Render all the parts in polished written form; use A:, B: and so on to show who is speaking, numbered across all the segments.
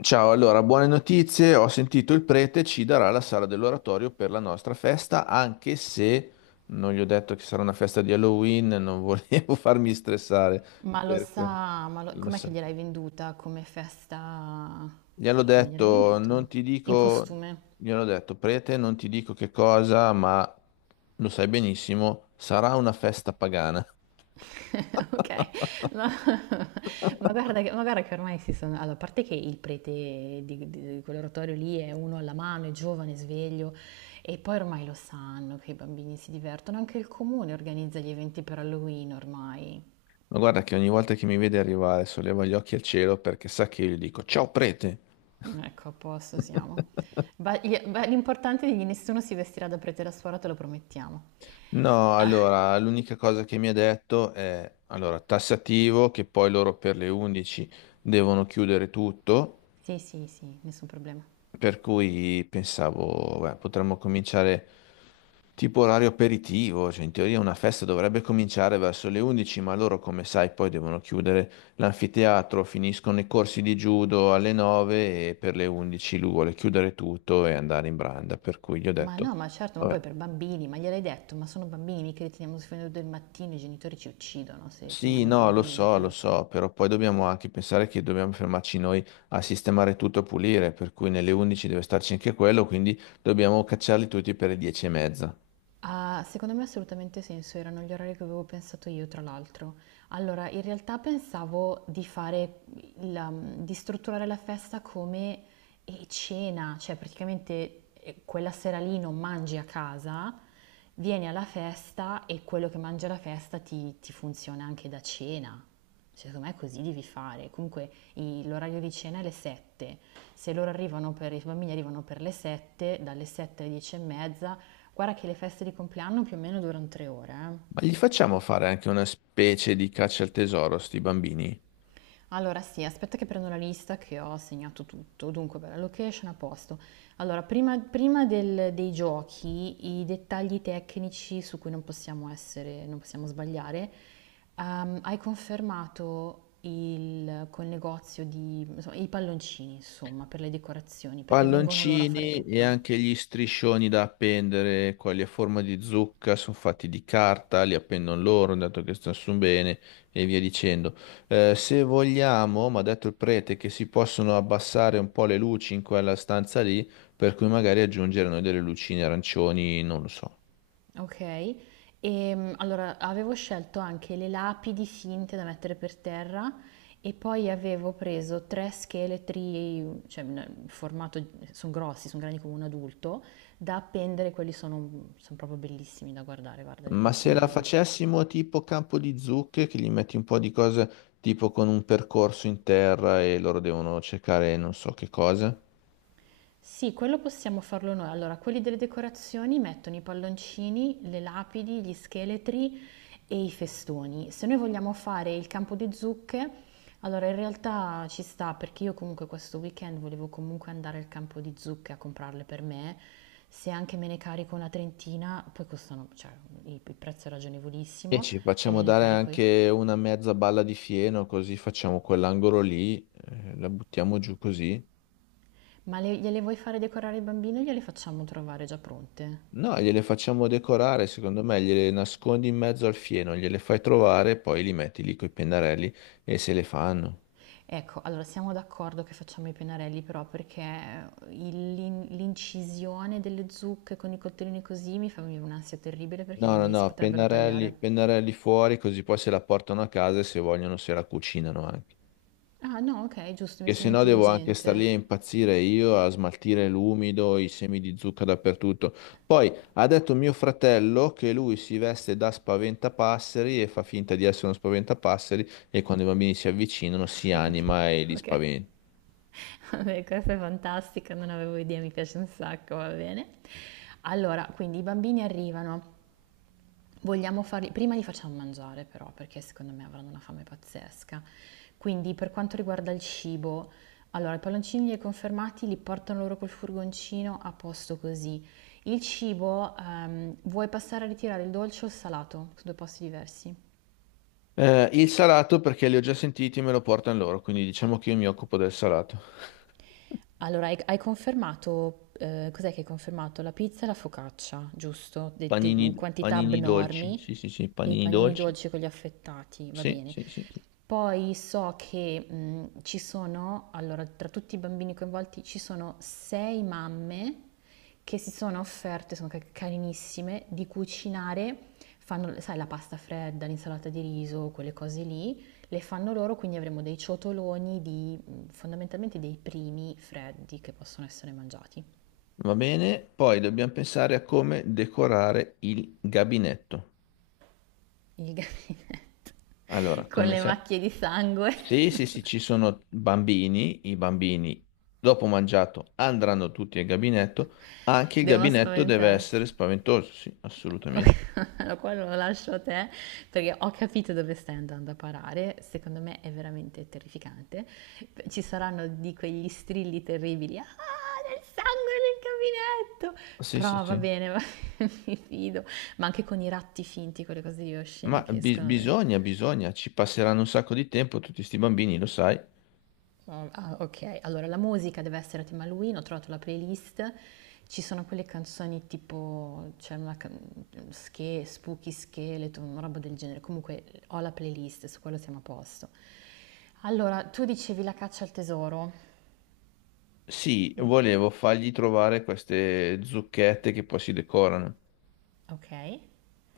A: Ciao, allora, buone notizie. Ho sentito il prete ci darà la sala dell'oratorio per la nostra festa, anche se non gli ho detto che sarà una festa di Halloween, non volevo farmi stressare.
B: Ma lo
A: Per que-
B: sa,
A: Lo
B: com'è che
A: so.
B: gliel'hai venduta come festa?
A: Gli hanno
B: E come gliel'hai
A: detto,
B: venduta?
A: non ti
B: In
A: dico,
B: costume.
A: gli hanno detto, prete, non ti dico che cosa, ma lo sai benissimo, sarà una festa pagana.
B: Ok, no. Ma guarda che ormai si sono. Allora, a parte che il prete di quell'oratorio lì è uno alla mano, è giovane, sveglio, e poi ormai lo sanno che i bambini si divertono, anche il comune organizza gli eventi per Halloween ormai.
A: Ma guarda che ogni volta che mi vede arrivare solleva gli occhi al cielo perché sa che io gli dico, ciao prete.
B: Ecco, a posto siamo. L'importante è che nessuno si vestirà da prete e da suora, te lo promettiamo.
A: No, allora, l'unica cosa che mi ha detto è, allora, tassativo, che poi loro per le 11 devono chiudere tutto,
B: Sì, sì, sì, nessun problema.
A: per cui pensavo, beh, potremmo cominciare tipo orario aperitivo, cioè in teoria una festa dovrebbe cominciare verso le 11, ma loro, come sai, poi devono chiudere l'anfiteatro, finiscono i corsi di judo alle 9 e per le 11 lui vuole chiudere tutto e andare in branda, per cui gli ho
B: Ma
A: detto...
B: no, ma certo, ma
A: Vabbè,
B: poi per bambini, ma gliel'hai detto, ma sono bambini, mica li teniamo fino al del mattino, i genitori ci uccidono se
A: sì,
B: teniamo i
A: no,
B: bambini lì
A: lo
B: fino a.
A: so, però poi dobbiamo anche pensare che dobbiamo fermarci noi a sistemare tutto e pulire, per cui nelle 11 deve starci anche quello, quindi dobbiamo cacciarli tutti per le 10 e mezza.
B: Ah, secondo me ha assolutamente senso, erano gli orari che avevo pensato io, tra l'altro. Allora, in realtà pensavo di fare di strutturare la festa come cena, cioè praticamente quella sera lì non mangi a casa, vieni alla festa e quello che mangi alla festa ti funziona anche da cena. Cioè, secondo me così devi fare. Comunque l'orario di cena è le 7. Se loro arrivano per, i bambini arrivano per le 7, dalle 7 alle 10 e mezza. Guarda che le feste di compleanno più o meno durano 3 ore, eh.
A: Ma gli facciamo fare anche una specie di caccia al tesoro, sti bambini?
B: Allora sì, aspetta che prendo la lista che ho segnato tutto. Dunque, beh, la location a posto. Allora, prima dei giochi, i dettagli tecnici su cui non possiamo sbagliare. Hai confermato col negozio di, insomma, i palloncini, insomma, per le decorazioni, perché vengono loro a fare
A: Palloncini e
B: tutto.
A: anche gli striscioni da appendere, quelli a forma di zucca, sono fatti di carta, li appendono loro, dato che stanno su bene e via dicendo. Se vogliamo, mi ha detto il prete, che si possono abbassare un po' le luci in quella stanza lì, per cui magari aggiungere noi delle lucine arancioni, non lo so.
B: Ok, e allora avevo scelto anche le lapidi finte da mettere per terra e poi avevo preso tre scheletri, cioè in formato, sono grossi, sono grandi come un adulto, da appendere, quelli sono proprio bellissimi da guardare, guarda, le
A: Ma se
B: decorazioni
A: la
B: sono bellissime.
A: facessimo tipo campo di zucche, che gli metti un po' di cose tipo con un percorso in terra e loro devono cercare non so che cosa.
B: Sì, quello possiamo farlo noi. Allora, quelli delle decorazioni mettono i palloncini, le lapidi, gli scheletri e i festoni. Se noi vogliamo fare il campo di zucche, allora in realtà ci sta perché io comunque questo weekend volevo comunque andare al campo di zucche a comprarle per me. Se anche me ne carico una trentina, poi costano, cioè il prezzo è
A: E
B: ragionevolissimo,
A: ci facciamo
B: e le
A: dare
B: carico io.
A: anche una mezza balla di fieno, così facciamo quell'angolo lì, la buttiamo giù così.
B: Ma gliele vuoi fare decorare il bambino? Gliele facciamo trovare già pronte?
A: No, gliele facciamo decorare, secondo me, gliele nascondi in mezzo al fieno, gliele fai trovare, poi li metti lì coi pennarelli e se le fanno.
B: Ecco, allora siamo d'accordo che facciamo i pennarelli però perché l'incisione delle zucche con i coltellini così mi fa venire un'ansia terribile perché i
A: No, no,
B: bambini si
A: no,
B: potrebbero
A: pennarelli,
B: tagliare.
A: pennarelli fuori, così poi se la portano a casa e se vogliono se la cucinano anche.
B: Ah no, ok, giusto, mi
A: Che se
B: sembra
A: no devo anche star
B: intelligente.
A: lì a impazzire io, a smaltire l'umido, i semi di zucca dappertutto. Poi ha detto mio fratello che lui si veste da spaventapasseri e fa finta di essere uno spaventapasseri e quando i bambini si avvicinano si
B: Ok,
A: anima e li
B: ok.
A: spaventa.
B: Vabbè, questa è fantastica, non avevo idea, mi piace un sacco, va bene. Allora, quindi i bambini arrivano. Prima li facciamo mangiare però, perché secondo me avranno una fame pazzesca. Quindi per quanto riguarda il cibo, allora i palloncini li hai confermati, li portano loro col furgoncino a posto così. Il cibo, vuoi passare a ritirare il dolce o il salato? Sono due posti diversi.
A: Il salato perché li ho già sentiti e me lo portano loro, quindi diciamo che io mi occupo del salato.
B: Allora, hai confermato, cos'è che hai confermato? La pizza e la focaccia, giusto? In
A: Panini,
B: quantità
A: panini dolci,
B: abnormi
A: sì sì sì,
B: e i
A: panini
B: panini
A: dolci,
B: dolci con gli affettati, va
A: sì
B: bene.
A: sì sì. Sì.
B: Poi so che ci sono, allora, tra tutti i bambini coinvolti ci sono sei mamme che si sono offerte, sono carinissime, di cucinare, fanno, sai, la pasta fredda, l'insalata di riso, quelle cose lì, le fanno loro, quindi avremo dei ciotoloni di fondamentalmente dei primi freddi che possono essere mangiati.
A: Va bene, poi dobbiamo pensare a come decorare il gabinetto.
B: Il gabinetto
A: Allora,
B: con
A: come
B: le
A: sai, mm,
B: macchie di sangue
A: sì, sì, sì, ci sono bambini, i bambini dopo mangiato andranno tutti al gabinetto, anche il
B: devono
A: gabinetto deve essere
B: spaventarsi.
A: spaventoso, sì, assolutamente.
B: Allora, qua lo lascio a te perché ho capito dove stai andando a parare. Secondo me è veramente terrificante. Ci saranno di quegli strilli terribili. Ah, del sangue nel gabinetto!
A: Sì, sì,
B: Però va
A: sì.
B: bene, bene, mi fido. Ma anche con i ratti finti, quelle cose di oscene
A: Ma
B: che escono, dai.
A: bisogna, bisogna, ci passeranno un sacco di tempo tutti sti bambini, lo sai.
B: Oh, ah, ok, allora la musica deve essere a tema Halloween, ho trovato la playlist, ci sono quelle canzoni tipo, c'è una Spooky Skeleton, una roba del genere, comunque ho la playlist, su quello siamo a posto. Allora, tu dicevi la caccia al tesoro,
A: Sì, volevo fargli trovare queste zucchette che poi si decorano.
B: ok,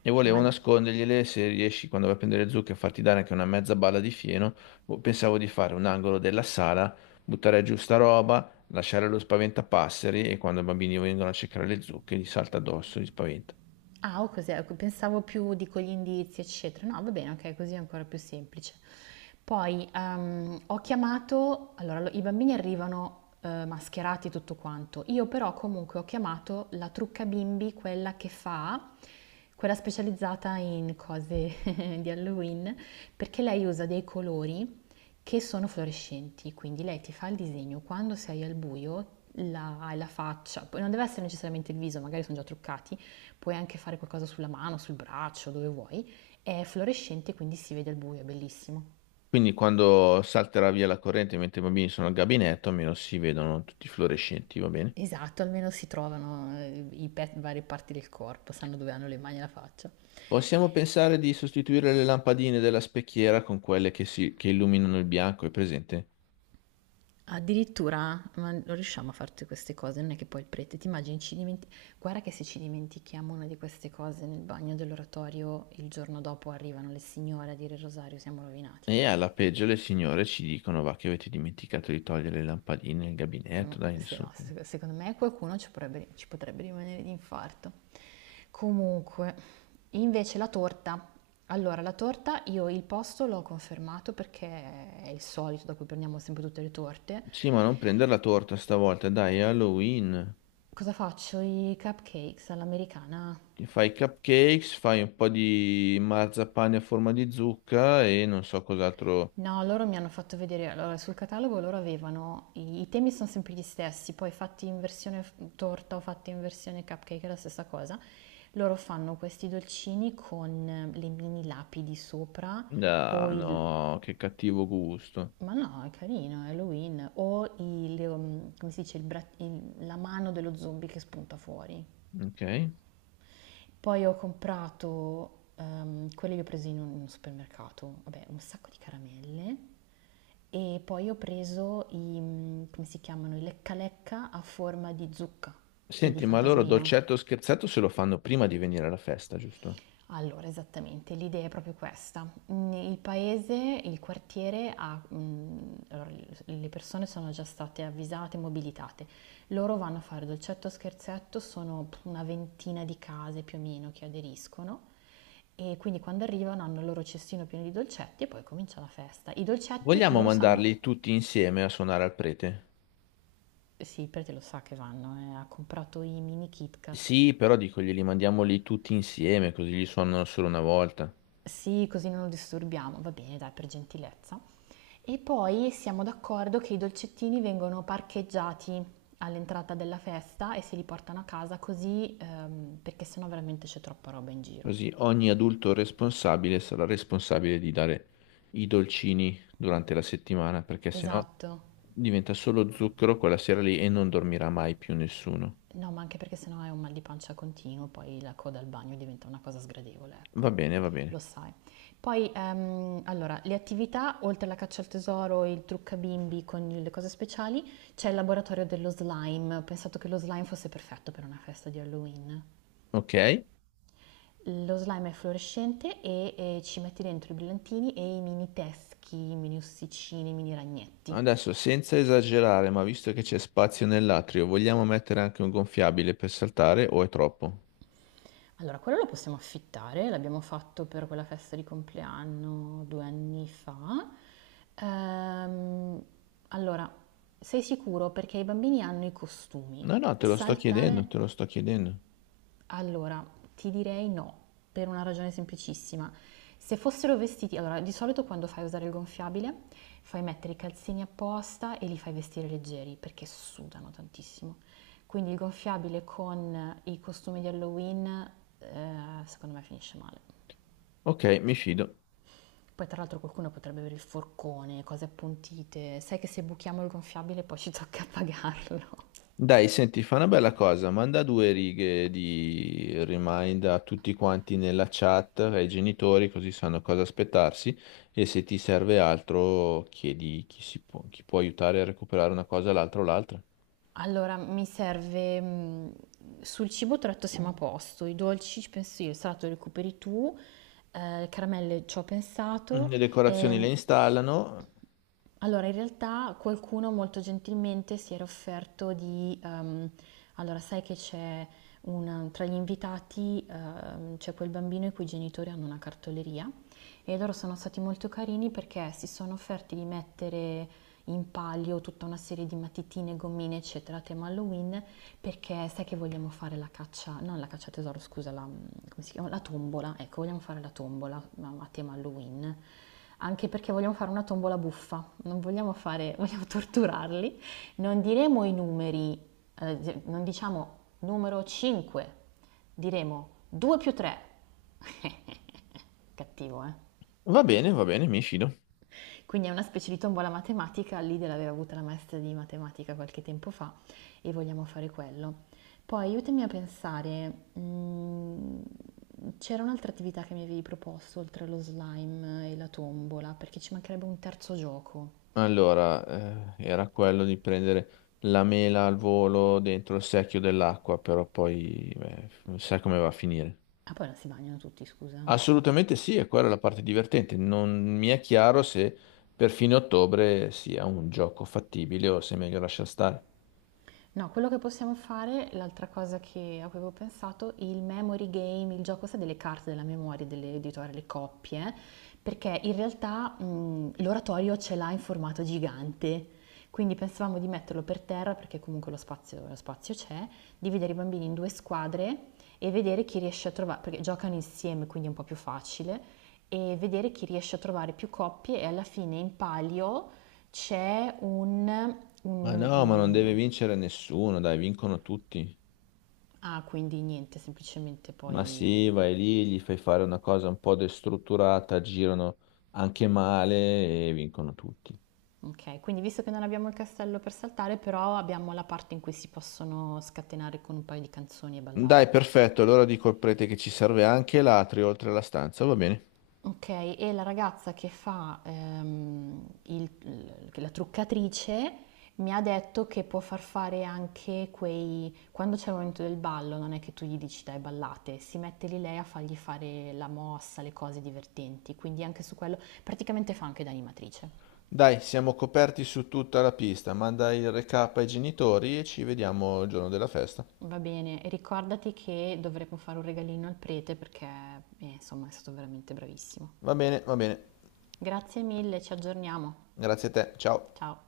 A: E
B: ma
A: volevo nascondergliele se riesci quando vai a prendere le zucche a farti dare anche una mezza balla di fieno. Boh, pensavo di fare un angolo della sala, buttare giù sta roba, lasciare lo spaventapasseri e quando i bambini vengono a cercare le zucche gli salta addosso, li spaventa.
B: ah, o cos'è? Ecco, pensavo più dico gli indizi, eccetera. No, va bene, ok, così è ancora più semplice. Poi ho chiamato, allora i bambini arrivano mascherati e tutto quanto, io però comunque ho chiamato la trucca bimbi, quella specializzata in cose di Halloween, perché lei usa dei colori che sono fluorescenti, quindi lei ti fa il disegno quando sei al buio, hai la faccia, poi non deve essere necessariamente il viso, magari sono già truccati, puoi anche fare qualcosa sulla mano, sul braccio, dove vuoi. È fluorescente, quindi si vede al buio, è bellissimo.
A: Quindi quando salterà via la corrente mentre i bambini sono al gabinetto, almeno si vedono tutti fluorescenti, va bene?
B: Esatto, almeno si trovano varie parti del corpo, sanno dove hanno le mani e la faccia.
A: Possiamo pensare di sostituire le lampadine della specchiera con quelle che, si, che illuminano il bianco, è presente?
B: Addirittura, ma non riusciamo a fare tutte queste cose, non è che poi il prete, ti immagini, guarda che se ci dimentichiamo una di queste cose nel bagno dell'oratorio, il giorno dopo arrivano le signore a dire il rosario, siamo rovinati,
A: E
B: eh.
A: alla peggio le signore ci dicono, va, che avete dimenticato di togliere le lampadine nel gabinetto, dai,
B: Se
A: nessuno.
B: no, secondo me qualcuno ci potrebbe rimanere di infarto. Comunque, invece la torta. Allora, la torta io il posto l'ho confermato perché è il solito da cui prendiamo sempre tutte le torte.
A: Sì, ma non prendere la torta stavolta, dai, è Halloween.
B: Cosa faccio? I cupcakes all'americana?
A: Ti fai i cupcakes, fai un po' di marzapane a forma di zucca e non so cos'altro.
B: No, loro mi hanno fatto vedere, allora sul catalogo loro avevano, i temi sono sempre gli stessi, poi fatti in versione torta o fatti in versione cupcake è la stessa cosa. Loro fanno questi dolcini con le mini lapidi sopra o
A: Ah,
B: il.
A: no, che cattivo gusto.
B: Ma no, è carino, è Halloween. Come si dice, la mano dello zombie che spunta fuori.
A: Ok.
B: Poi ho comprato, quelle le ho prese in un supermercato, vabbè, un sacco di caramelle e poi ho preso come si chiamano, i lecca lecca a forma di zucca e di
A: Senti, ma loro
B: fantasmino.
A: dolcetto o scherzetto se lo fanno prima di venire alla festa, giusto?
B: Allora, esattamente, l'idea è proprio questa. Il paese, il quartiere allora, le persone sono già state avvisate, mobilitate. Loro vanno a fare dolcetto scherzetto, sono una ventina di case più o meno che aderiscono e quindi quando arrivano hanno il loro cestino pieno di dolcetti e poi comincia la festa. I dolcetti
A: Vogliamo
B: loro sanno,
A: mandarli tutti insieme a suonare al prete?
B: sì, perché lo sa che vanno, ha comprato i mini Kit Kat.
A: Sì, però dico, glieli mandiamo lì tutti insieme, così li suonano solo una volta.
B: Sì, così non lo disturbiamo, va bene, dai, per gentilezza. E poi siamo d'accordo che i dolcettini vengono parcheggiati all'entrata della festa e se li portano a casa così, perché sennò veramente c'è troppa roba in giro.
A: Così ogni adulto responsabile sarà responsabile di dare i dolcini durante la settimana, perché sennò
B: Esatto.
A: diventa solo zucchero quella sera lì e non dormirà mai più nessuno.
B: No, ma anche perché sennò hai un mal di pancia continuo, poi la coda al bagno diventa una cosa sgradevole,
A: Va
B: ecco,
A: bene, va bene.
B: lo sai. Poi, allora, le attività, oltre alla caccia al tesoro, il trucca bimbi con le cose speciali, c'è il laboratorio dello slime. Ho pensato che lo slime fosse perfetto per una festa di Halloween.
A: Ok?
B: Lo slime è fluorescente e, ci metti dentro i brillantini e i mini teschi, i mini ossicini, i mini ragnetti.
A: Adesso, senza esagerare, ma visto che c'è spazio nell'atrio, vogliamo mettere anche un gonfiabile per saltare o è troppo?
B: Allora, quello lo possiamo affittare, l'abbiamo fatto per quella festa di compleanno 2 anni fa. Ehm, allora, sei sicuro perché i bambini hanno i costumi.
A: No, no, te lo sto
B: Saltare
A: chiedendo, te lo sto chiedendo.
B: allora, ti direi no, per una ragione semplicissima. Se fossero vestiti, allora di solito quando fai usare il gonfiabile fai mettere i calzini apposta e li fai vestire leggeri perché sudano tantissimo. Quindi il gonfiabile con i costumi di Halloween, eh, secondo me finisce male.
A: Ok, mi fido.
B: Poi tra l'altro qualcuno potrebbe avere il forcone, cose appuntite. Sai che se buchiamo il gonfiabile poi ci tocca pagarlo.
A: Dai, senti, fa una bella cosa, manda due righe di remind a tutti quanti nella chat, ai genitori, così sanno cosa aspettarsi e se ti serve altro chiedi chi, si può, chi può aiutare a recuperare una cosa, l'altra o l'altra.
B: Allora, mi serve, sul cibo tratto siamo a posto, i dolci ci penso io, il salato lo recuperi tu, caramelle c'ho
A: Mm,
B: pensato.
A: le decorazioni le
B: Ehm,
A: installano.
B: allora in realtà qualcuno molto gentilmente si era offerto di allora sai che c'è un tra gli invitati, c'è quel bambino i cui genitori hanno una cartoleria e loro sono stati molto carini perché si sono offerti di mettere in palio tutta una serie di matitine, gommine, eccetera, a tema Halloween perché sai che vogliamo fare la caccia, non la caccia al tesoro, scusa, come si chiama? La tombola, ecco, vogliamo fare la tombola ma a tema Halloween, anche perché vogliamo fare una tombola buffa, non vogliamo fare, vogliamo torturarli, non diremo i numeri, non diciamo numero 5, diremo 2 più 3. Cattivo, eh?
A: Va bene, mi fido.
B: Quindi è una specie di tombola matematica, l'idea l'aveva avuta la maestra di matematica qualche tempo fa e vogliamo fare quello. Poi aiutami a pensare, c'era un'altra attività che mi avevi proposto oltre allo slime e la tombola, perché ci mancherebbe un terzo gioco.
A: Allora, era quello di prendere la mela al volo dentro il secchio dell'acqua, però poi, beh, sai come va a finire.
B: Ah, poi non si bagnano tutti, scusa.
A: Assolutamente sì, e quella è la parte divertente. Non mi è chiaro se per fine ottobre sia un gioco fattibile o se è meglio lasciar stare.
B: No, quello che possiamo fare, l'altra cosa che, a cui avevo pensato, il memory game, il gioco sa delle carte della memoria dell'editore, le coppie, perché in realtà l'oratorio ce l'ha in formato gigante, quindi pensavamo di metterlo per terra perché comunque lo spazio c'è, dividere i bambini in due squadre e vedere chi riesce a trovare, perché giocano insieme, quindi è un po' più facile, e vedere chi riesce a trovare più coppie e alla fine in palio c'è un, un
A: Ma
B: mi-
A: no, ma non
B: un-
A: deve vincere nessuno, dai, vincono tutti.
B: Ah, quindi niente, semplicemente
A: Ma
B: poi.
A: sì, vai lì, gli fai fare una cosa un po' destrutturata, girano anche male e vincono tutti.
B: Ok, quindi visto che non abbiamo il castello per saltare, però abbiamo la parte in cui si possono scatenare con un paio di canzoni e ballare.
A: Dai, perfetto, allora dico al prete che ci serve anche l'atrio oltre alla stanza, va bene?
B: Ok, e la ragazza che fa la truccatrice mi ha detto che può far fare anche quei. Quando c'è il momento del ballo, non è che tu gli dici dai ballate, si mette lì lei a fargli fare la mossa, le cose divertenti, quindi anche su quello praticamente fa anche da animatrice.
A: Dai, siamo coperti su tutta la pista, manda il recap ai genitori e ci vediamo il giorno della festa.
B: Va bene, e ricordati che dovremo fare un regalino al prete perché, insomma, è stato veramente bravissimo.
A: Va bene, va bene.
B: Grazie mille, ci aggiorniamo.
A: Grazie a te, ciao.
B: Ciao.